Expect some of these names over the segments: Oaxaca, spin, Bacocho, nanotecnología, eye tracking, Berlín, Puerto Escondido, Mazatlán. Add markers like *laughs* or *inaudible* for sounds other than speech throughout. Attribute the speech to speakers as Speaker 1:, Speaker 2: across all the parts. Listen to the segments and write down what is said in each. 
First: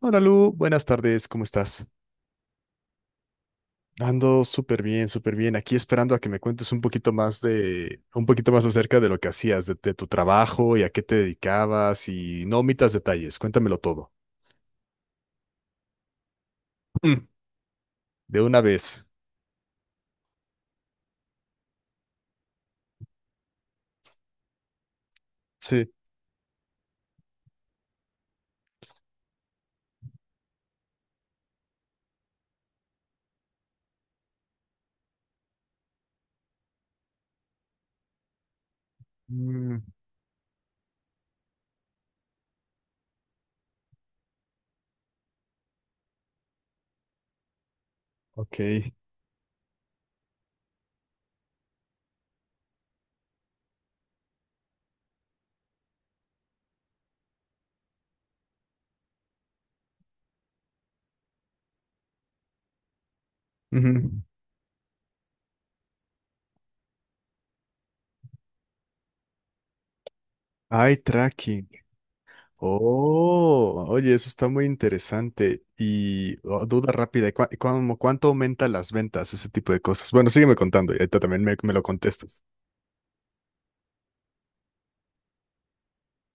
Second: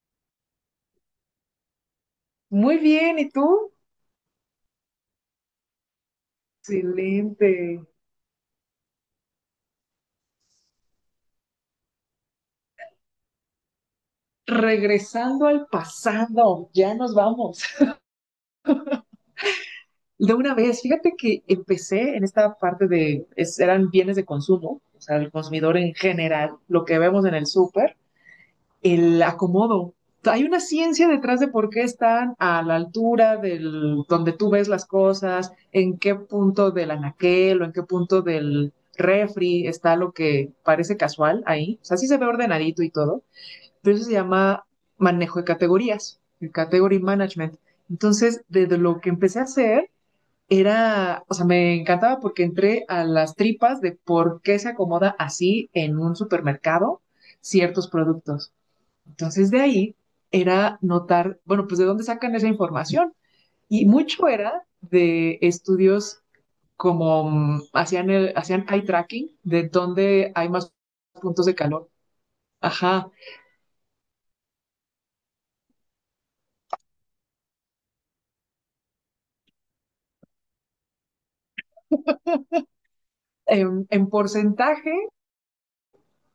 Speaker 1: Hola Lu, buenas tardes, ¿cómo estás?
Speaker 2: Muy bien, ¿y tú?
Speaker 1: Ando súper bien, súper bien. Aquí esperando a que me cuentes un poquito más
Speaker 2: Excelente.
Speaker 1: un poquito más acerca de lo que hacías, de tu trabajo y a qué te dedicabas y no omitas detalles, cuéntamelo todo.
Speaker 2: Regresando al pasado, ya nos
Speaker 1: Mm.
Speaker 2: vamos.
Speaker 1: De una vez.
Speaker 2: *laughs* De una vez, fíjate que empecé en esta parte de, eran bienes de consumo, o sea, el consumidor
Speaker 1: Sí.
Speaker 2: en general, lo que vemos en el súper, el acomodo. Hay una ciencia detrás de por qué están a la altura del, donde tú ves las cosas, en qué punto del anaquel o en qué punto del refri
Speaker 1: Mm,
Speaker 2: está lo que parece casual ahí. O sea, sí se ve ordenadito y todo, pero eso se llama manejo de categorías, el category management. Entonces, desde
Speaker 1: ok.
Speaker 2: lo que empecé a hacer, era, o sea, me encantaba porque entré a las tripas de por qué se acomoda así en un supermercado ciertos productos. Entonces, de ahí era notar, bueno, pues de dónde sacan esa información. Y
Speaker 1: Ujú.
Speaker 2: mucho era de estudios como hacían, el, hacían eye tracking, de dónde hay más
Speaker 1: Eye
Speaker 2: puntos de
Speaker 1: tracking.
Speaker 2: calor. Ajá.
Speaker 1: Oh, oye, eso está muy interesante. Y oh, duda rápida, ¿ cuánto aumenta las ventas, ese tipo de cosas? Bueno, sígueme contando y ahorita también me lo contestas.
Speaker 2: En porcentaje,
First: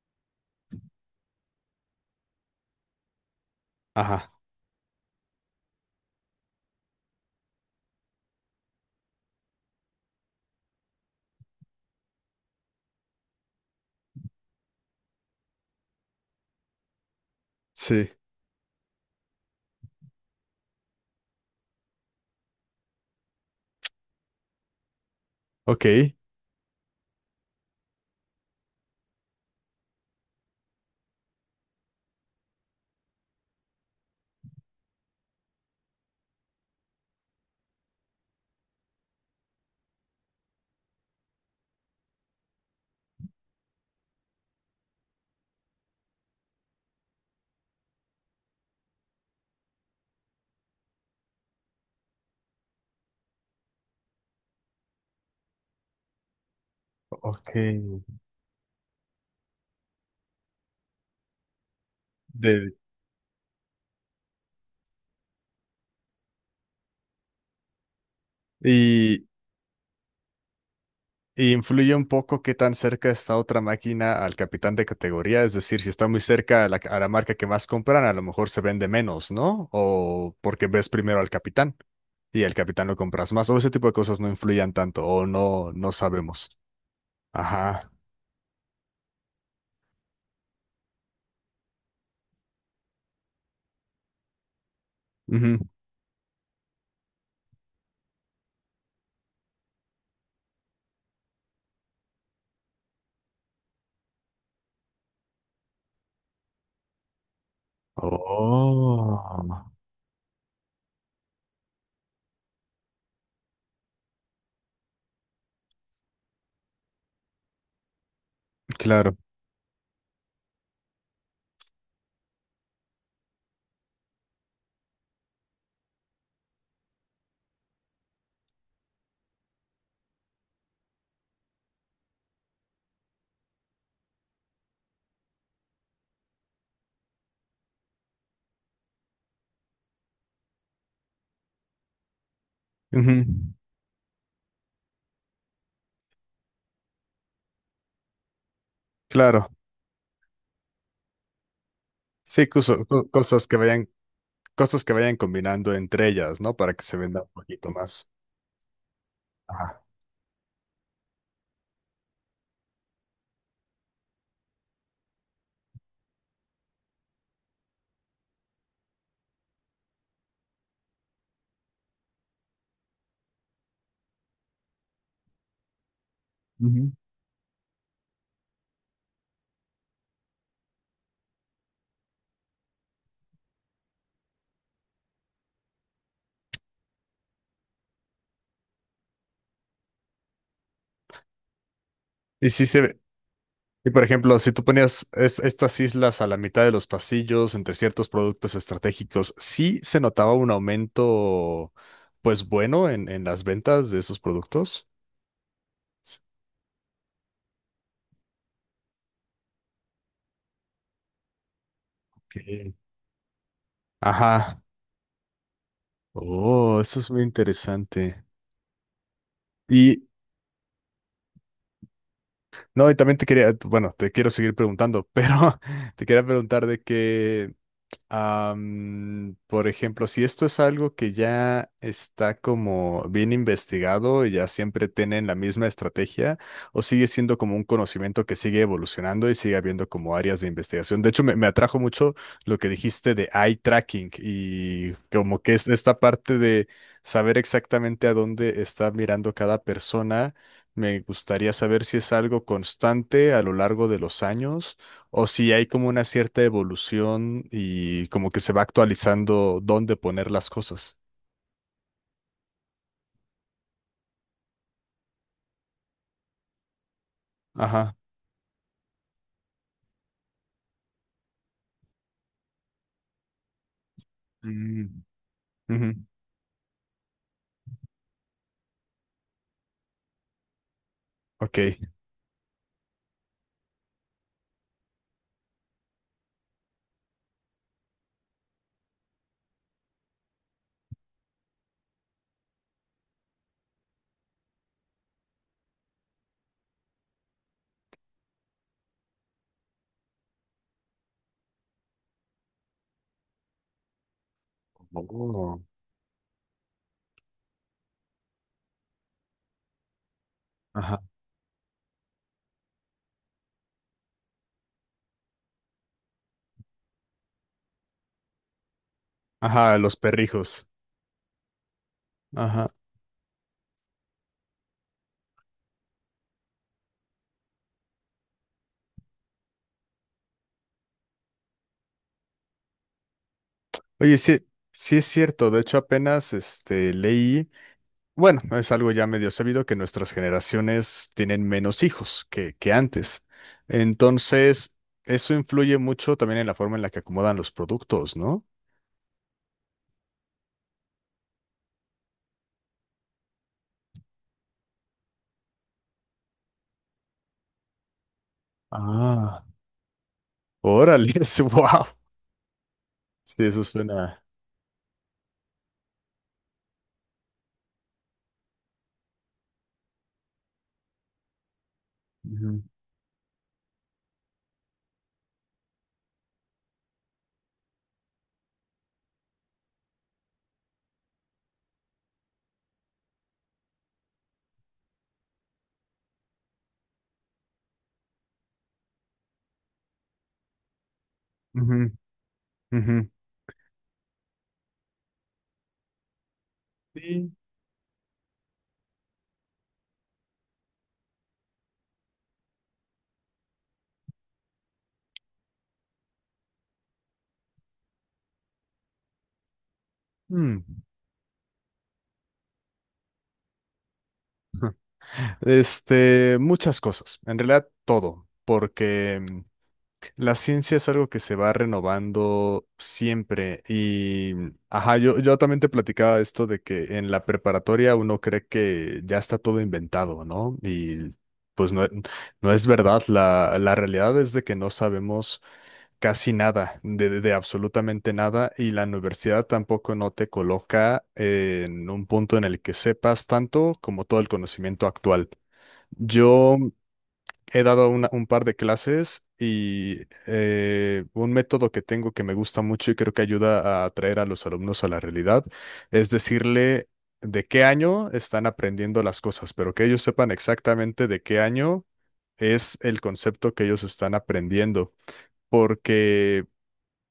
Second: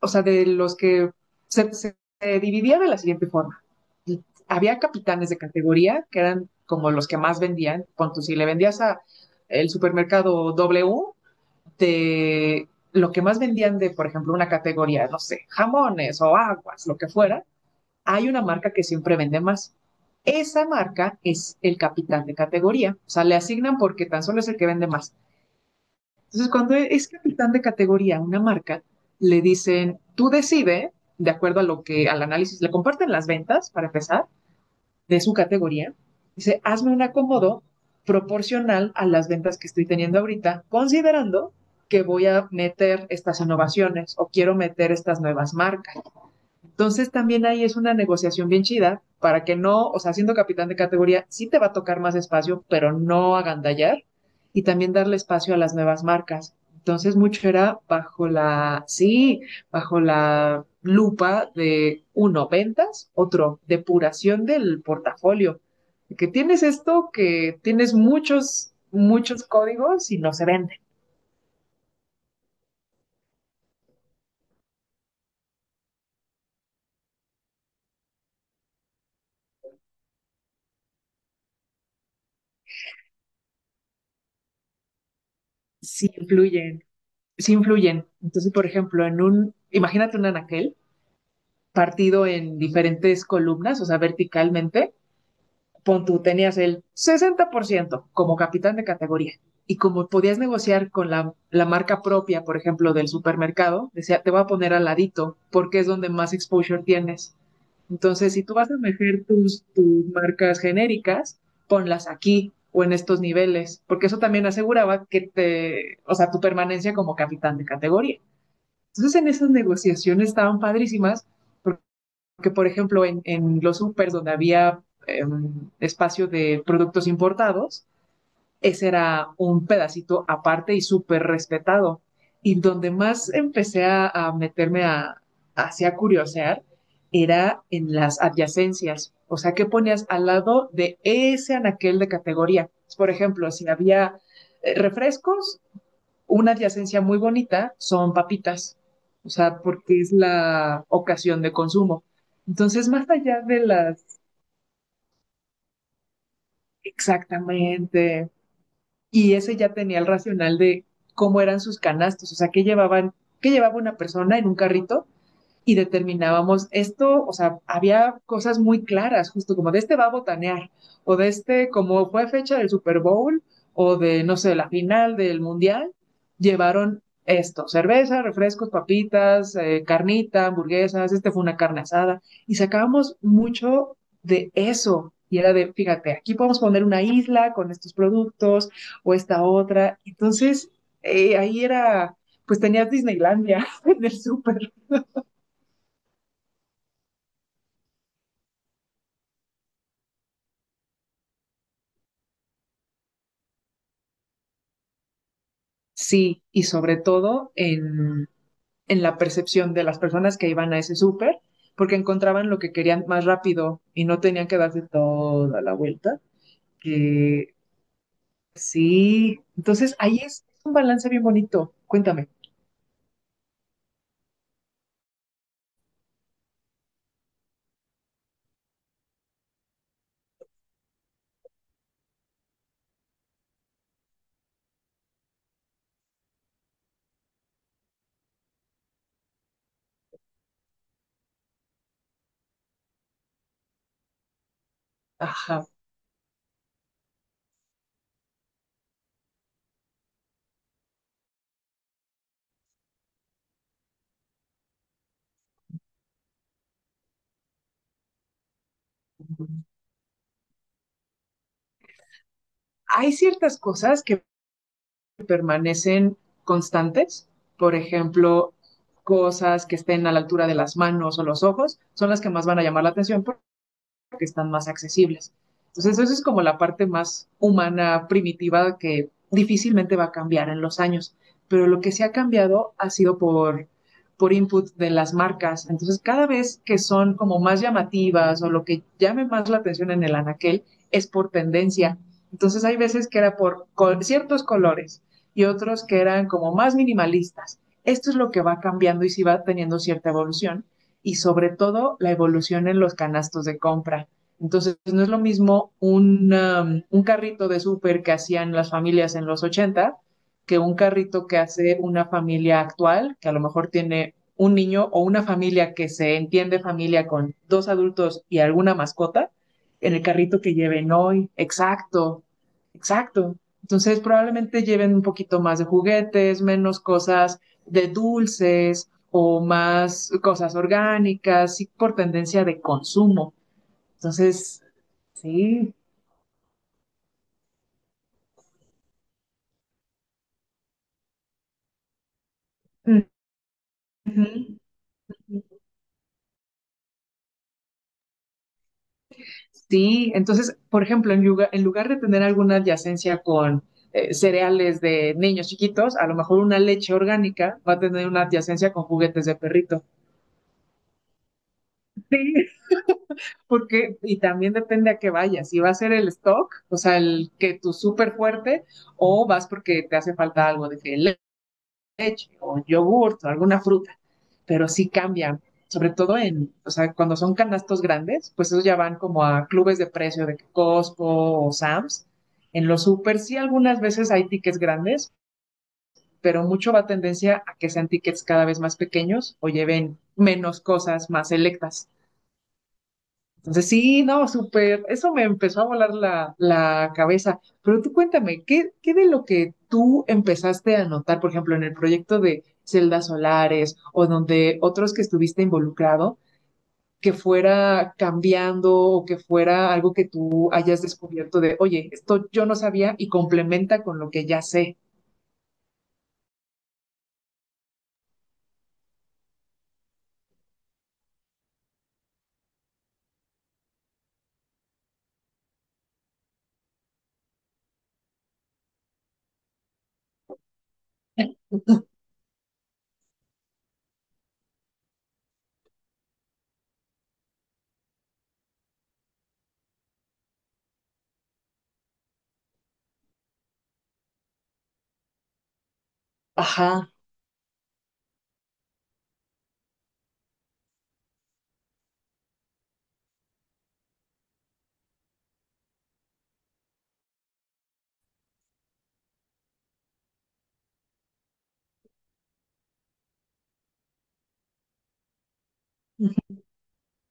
Speaker 2: o sea, de los que se dividía de la siguiente forma.
Speaker 1: Ajá,
Speaker 2: Había capitanes de categoría que eran como los que más vendían. Ponto, si le vendías a el supermercado W, de lo que más vendían de, por ejemplo, una categoría, no sé, jamones o aguas, lo que fuera,
Speaker 1: sí.
Speaker 2: hay una marca que siempre vende más. Esa marca es el capitán de categoría. O sea, le asignan porque tan solo es el que vende más.
Speaker 1: Ok.
Speaker 2: Entonces, cuando es capitán de categoría, una marca, le dicen, tú decide, de acuerdo a lo que, al análisis, le comparten las ventas, para empezar, de su categoría. Dice, hazme un acomodo proporcional a las ventas que estoy teniendo ahorita, considerando que voy a meter estas innovaciones o quiero meter estas nuevas marcas. Entonces también ahí es una negociación bien chida para que no, o sea, siendo capitán de categoría, sí te va a tocar más espacio, pero no agandallar y también darle espacio a las nuevas marcas. Entonces mucho
Speaker 1: Ok.
Speaker 2: era bajo la, sí, bajo la lupa de uno,
Speaker 1: de-
Speaker 2: ventas, otro, depuración del portafolio. Que tienes esto, que tienes muchos,
Speaker 1: y,
Speaker 2: muchos códigos y no se venden,
Speaker 1: y influye un poco qué tan cerca está otra máquina al capitán de categoría, es decir, si está muy cerca a a la marca que más compran, a lo mejor se vende menos, ¿no? O porque ves primero al capitán y al capitán lo compras más, o ese tipo de cosas no influyen tanto, o no, no
Speaker 2: sí
Speaker 1: sabemos.
Speaker 2: influyen, sí
Speaker 1: Ajá.
Speaker 2: influyen. Entonces, por ejemplo, en un, imagínate un anaquel, partido en diferentes columnas, o sea, verticalmente,
Speaker 1: Ujú.
Speaker 2: pon tú tenías el 60% como capitán de categoría. Y como podías negociar con la marca propia, por ejemplo, del supermercado, decía, te voy a poner al ladito porque es donde más exposure tienes. Entonces, si tú vas a meter
Speaker 1: Oh.
Speaker 2: tus marcas genéricas, ponlas aquí o en estos niveles, porque eso también aseguraba que te, o sea, tu permanencia como capitán de categoría.
Speaker 1: Claro,
Speaker 2: Entonces, en esas negociaciones estaban padrísimas, porque, por ejemplo, en los supers donde había eh, espacio de productos importados, ese era un pedacito aparte y súper respetado. Y donde más empecé a meterme a, hacia curiosear era en las adyacencias. O sea, ¿qué ponías al lado de ese anaquel de categoría? Por
Speaker 1: ujú.
Speaker 2: ejemplo, si había refrescos, una adyacencia muy bonita son papitas, o
Speaker 1: Claro,
Speaker 2: sea, porque es la ocasión de consumo.
Speaker 1: sí,
Speaker 2: Entonces, más allá de las,
Speaker 1: cosas que vayan combinando entre ellas, ¿no? Para que se venda un poquito más.
Speaker 2: exactamente, y ese ya
Speaker 1: Ajá.
Speaker 2: tenía el racional de cómo eran sus canastos, o sea, qué llevaban, qué llevaba una persona en un carrito, y determinábamos esto, o sea, había cosas muy claras, justo como de este va a botanear, o de este, como fue fecha del Super Bowl, o de, no sé, la final del Mundial,
Speaker 1: Ujú.
Speaker 2: llevaron esto, cerveza, refrescos, papitas, carnita, hamburguesas, este fue una carne asada, y sacábamos mucho de eso, y era de, fíjate, aquí podemos poner una isla con estos productos, o esta otra, entonces, ahí era,
Speaker 1: Y
Speaker 2: pues
Speaker 1: sí se
Speaker 2: tenías
Speaker 1: ve.
Speaker 2: Disneylandia *laughs*
Speaker 1: Y por
Speaker 2: en el
Speaker 1: ejemplo, si tú
Speaker 2: súper.
Speaker 1: ponías estas islas a la mitad de los pasillos, entre ciertos productos estratégicos, sí se notaba un aumento, pues bueno, en las ventas de esos productos. S-
Speaker 2: Sí, y sobre todo en la percepción de las personas que iban a ese súper, porque encontraban lo
Speaker 1: Ok.
Speaker 2: que querían más rápido y no tenían que
Speaker 1: Ajá.
Speaker 2: darse toda la vuelta.
Speaker 1: Oh, eso es muy
Speaker 2: Que
Speaker 1: interesante.
Speaker 2: sí, entonces
Speaker 1: Y
Speaker 2: ahí es un balance bien bonito. Cuéntame.
Speaker 1: no, y también te quería, bueno, te quiero seguir preguntando, pero *laughs* te quería preguntar de que por ejemplo, si esto es algo que ya está como bien investigado y ya siempre tienen la misma estrategia, o sigue siendo como un conocimiento que sigue evolucionando y sigue habiendo como áreas de investigación. De hecho, me atrajo mucho lo que dijiste de eye tracking y como que
Speaker 2: Ajá.
Speaker 1: es esta parte de saber exactamente a dónde está mirando cada persona. Me gustaría saber si es algo constante a lo largo de los años o si hay como una cierta evolución y como que se va actualizando dónde poner las cosas.
Speaker 2: Hay ciertas cosas que permanecen constantes, por
Speaker 1: Ajá.
Speaker 2: ejemplo, cosas que estén a la altura de las manos o los ojos, son las que más van a llamar la atención, que están más
Speaker 1: Mm.
Speaker 2: accesibles.
Speaker 1: Ujú.
Speaker 2: Entonces, eso es como la parte más humana, primitiva, que difícilmente va a cambiar en los años.
Speaker 1: Ok.
Speaker 2: Pero lo que se ha cambiado ha sido por input de las marcas. Entonces, cada vez que son como más llamativas o lo que llame más la atención en el anaquel es por tendencia. Entonces, hay veces que era por col ciertos colores y otros que eran como más minimalistas. Esto es lo que va cambiando y si sí va teniendo cierta evolución, y sobre todo la evolución en los canastos de compra. Entonces, no es lo
Speaker 1: Oh.
Speaker 2: mismo un, un carrito de súper que hacían las familias en los ochenta, que un
Speaker 1: Ajá.
Speaker 2: carrito que hace una familia actual, que a lo mejor tiene un niño o una familia que se entiende familia con dos adultos y alguna mascota,
Speaker 1: Ajá,
Speaker 2: en
Speaker 1: los
Speaker 2: el carrito que
Speaker 1: perrijos.
Speaker 2: lleven hoy. Exacto,
Speaker 1: Ajá.
Speaker 2: exacto. Entonces, probablemente lleven un poquito más de juguetes, menos cosas de dulces o más cosas orgánicas, sí, por tendencia de consumo.
Speaker 1: Oye, sí,
Speaker 2: Entonces,
Speaker 1: sí es cierto. De
Speaker 2: sí.
Speaker 1: hecho, apenas este leí, bueno, es algo ya medio sabido que nuestras generaciones tienen menos hijos que antes.
Speaker 2: Ujú.
Speaker 1: Entonces, eso influye mucho también en la forma en la que acomodan los productos, ¿no?
Speaker 2: Sí, entonces, por ejemplo, en lugar de tener alguna adyacencia con cereales de niños chiquitos, a lo mejor una leche orgánica va a tener una adyacencia con juguetes de
Speaker 1: Ah.
Speaker 2: perrito.
Speaker 1: Órale, *laughs* wow.
Speaker 2: Sí,
Speaker 1: Sí, eso
Speaker 2: porque, y
Speaker 1: suena.
Speaker 2: también depende a qué vayas, si va a ser el stock, o sea, el que tú súper fuerte, o vas porque te hace falta algo de que leche o yogurt o alguna fruta, pero sí cambian, sobre todo en, o sea, cuando son canastos grandes, pues esos ya van como a clubes de precio de Costco o Sam's. En los super sí algunas veces hay tickets grandes, pero mucho va tendencia a que sean tickets cada vez más pequeños o lleven menos cosas más selectas.
Speaker 1: Ujú, ujú, ujú.
Speaker 2: Entonces, sí, no, súper. Eso me empezó a volar la, la
Speaker 1: Sí.
Speaker 2: cabeza. Pero tú cuéntame, ¿qué, qué de lo que tú empezaste a notar, por ejemplo, en el proyecto de celdas solares o donde otros que estuviste involucrado, que fuera cambiando o que fuera algo que tú
Speaker 1: Mm.
Speaker 2: hayas descubierto de, oye, esto yo no sabía y complementa con lo que ya
Speaker 1: *laughs*
Speaker 2: sé?
Speaker 1: Este, muchas cosas, en realidad todo, porque la ciencia es algo que se va renovando siempre y, ajá, yo también te platicaba esto de que en la preparatoria uno cree que ya está todo inventado, ¿no? Y
Speaker 2: *laughs*
Speaker 1: pues no, no es verdad, la realidad es de que no sabemos casi nada, de absolutamente nada, y la universidad tampoco no te coloca en un punto en el que sepas tanto como todo el conocimiento actual. Yo
Speaker 2: Ajá,
Speaker 1: he dado un par de clases y un método que tengo que me gusta mucho y creo que ayuda a atraer a los alumnos a la realidad es decirle de qué año están aprendiendo las cosas, pero que ellos sepan exactamente de qué año es el concepto que ellos están aprendiendo porque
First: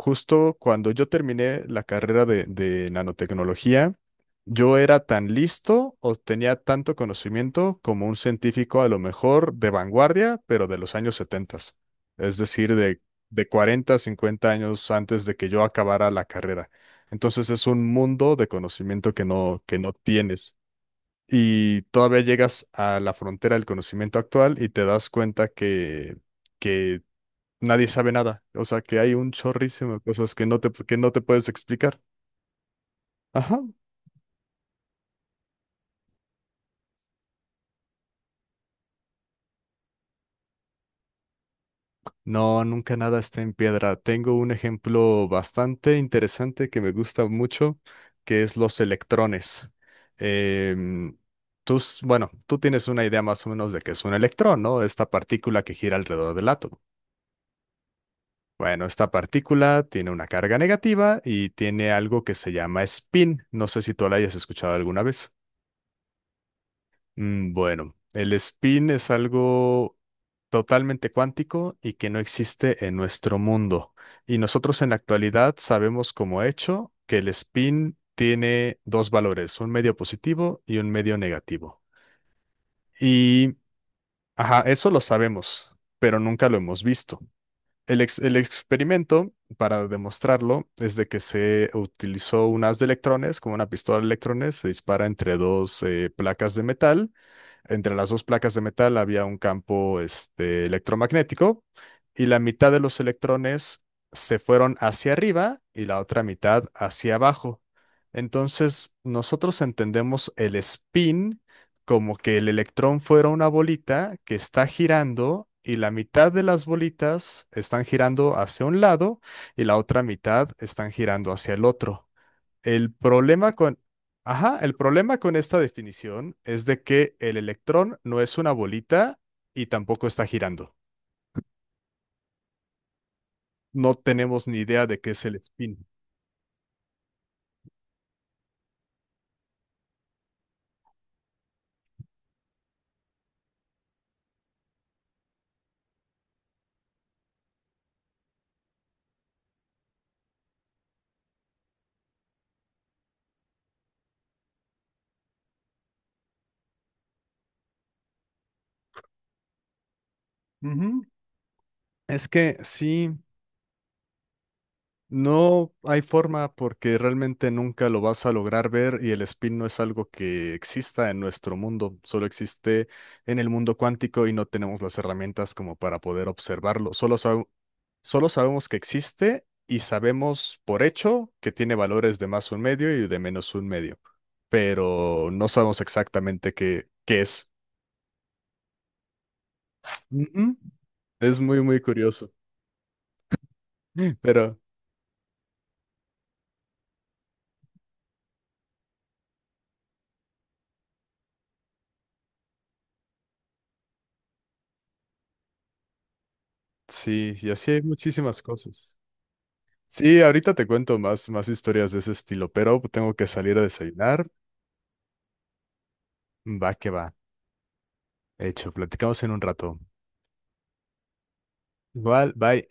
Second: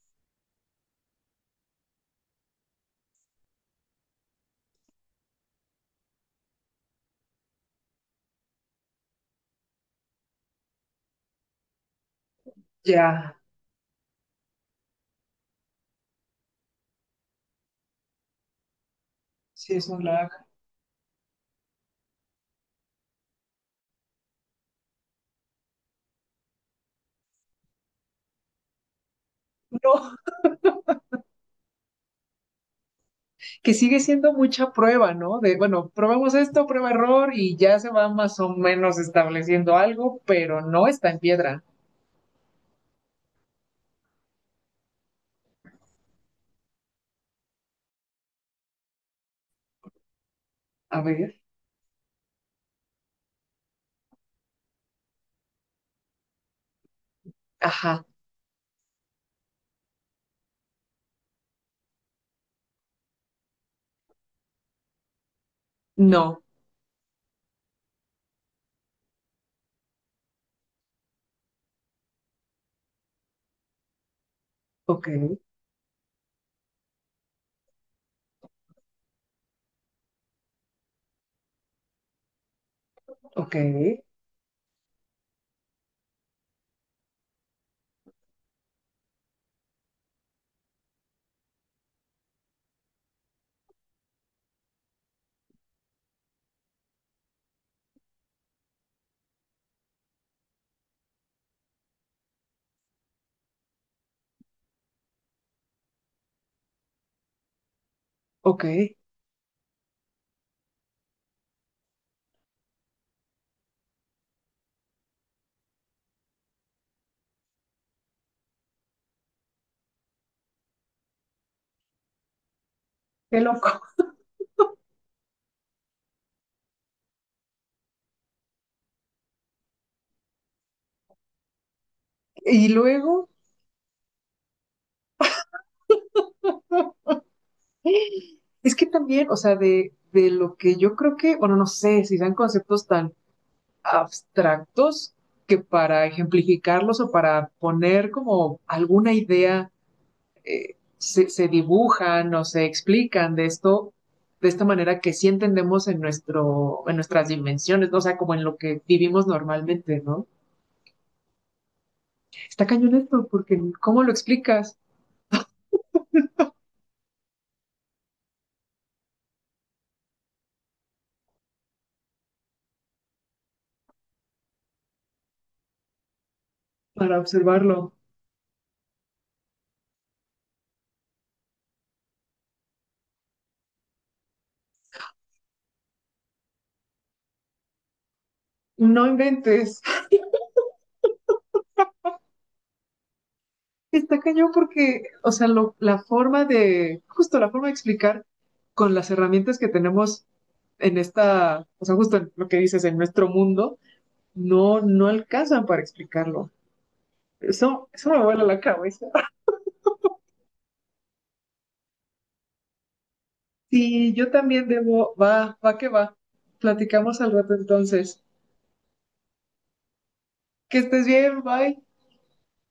Speaker 1: justo cuando yo terminé la carrera de nanotecnología, yo era tan listo o tenía tanto conocimiento como un científico a lo mejor de vanguardia, pero de los años 70, es decir,
Speaker 2: ya.
Speaker 1: de 40, 50 años antes de que yo acabara la carrera. Entonces es un mundo de conocimiento
Speaker 2: Sí,
Speaker 1: que
Speaker 2: es
Speaker 1: no
Speaker 2: un lag.
Speaker 1: tienes. Y todavía llegas a la frontera del conocimiento actual y te das cuenta que nadie sabe nada. O sea, que hay un chorrísimo de
Speaker 2: No,
Speaker 1: cosas que no te puedes explicar. Ajá.
Speaker 2: que sigue siendo mucha prueba, ¿no? De, bueno, probamos esto, prueba error y ya se va más o menos estableciendo algo, pero no está en piedra.
Speaker 1: No, nunca nada está en piedra. Tengo un ejemplo bastante interesante que me gusta mucho, que es los electrones.
Speaker 2: A
Speaker 1: Em,
Speaker 2: ver,
Speaker 1: tú, bueno, tú tienes una idea más o menos de qué es un electrón, ¿no? Esta partícula que gira alrededor del átomo.
Speaker 2: ajá,
Speaker 1: Bueno, esta partícula tiene una carga negativa y tiene algo que se llama spin. No sé si tú la hayas escuchado alguna vez.
Speaker 2: no,
Speaker 1: Mm. Bueno, el spin es algo totalmente cuántico y que no existe en nuestro mundo. Y nosotros en la
Speaker 2: ok,
Speaker 1: actualidad sabemos como hecho que el spin tiene dos valores, un medio positivo y un medio negativo.
Speaker 2: ok,
Speaker 1: Y, ajá, eso lo sabemos, pero nunca lo hemos visto. El experimento, para demostrarlo, es de que se utilizó un haz de electrones, como una pistola de electrones, se dispara entre dos placas de metal. Entre las dos placas de metal había un campo este, electromagnético y la mitad de los electrones se fueron hacia arriba y la otra mitad hacia abajo.
Speaker 2: ok,
Speaker 1: Entonces,
Speaker 2: qué
Speaker 1: nosotros entendemos el spin como que el electrón fuera una bolita que está girando y la mitad de las bolitas están girando hacia un lado y la otra mitad están girando hacia el otro. El problema con,
Speaker 2: loco.
Speaker 1: ajá, el problema con esta definición es de que el electrón no es una bolita y tampoco está girando.
Speaker 2: Y luego,
Speaker 1: No tenemos ni idea de qué es el spin.
Speaker 2: es que también, o sea, de lo que yo creo que, bueno, no sé si sean conceptos tan abstractos que para ejemplificarlos o para poner como alguna idea se dibujan o se explican de esto, de esta manera que sí entendemos en, nuestro, en nuestras dimensiones, ¿no? O sea, como en lo que vivimos normalmente, ¿no?
Speaker 1: Ujú. Es que
Speaker 2: Está cañón
Speaker 1: sí,
Speaker 2: esto, porque ¿cómo lo explicas
Speaker 1: no hay forma porque realmente nunca lo vas a lograr ver y el spin no es algo que exista en nuestro mundo, solo existe en el mundo cuántico y no tenemos las herramientas como para poder observarlo.
Speaker 2: para observarlo?
Speaker 1: Solo sabemos que existe y sabemos por hecho que tiene valores de más un medio y de menos un medio, pero no sabemos exactamente qué, qué es.
Speaker 2: No inventes.
Speaker 1: Ujú. Es muy, muy curioso, *laughs*
Speaker 2: Está cañón
Speaker 1: pero
Speaker 2: porque, o sea, lo, la forma de, justo la forma de explicar con las herramientas que tenemos en esta, o sea, justo en lo que dices, en nuestro mundo, no, no alcanzan para explicarlo.
Speaker 1: sí, y así hay
Speaker 2: Eso me
Speaker 1: muchísimas
Speaker 2: vuela la
Speaker 1: cosas.
Speaker 2: cabeza.
Speaker 1: Sí, ahorita te cuento más, más historias de ese estilo, pero tengo que salir a
Speaker 2: Sí,
Speaker 1: desayunar.
Speaker 2: yo también debo. Va, va que va.
Speaker 1: Va que va.
Speaker 2: Platicamos al rato entonces.
Speaker 1: Hecho, platicamos en un rato.
Speaker 2: Que estés bien, bye.
Speaker 1: Igual, bye.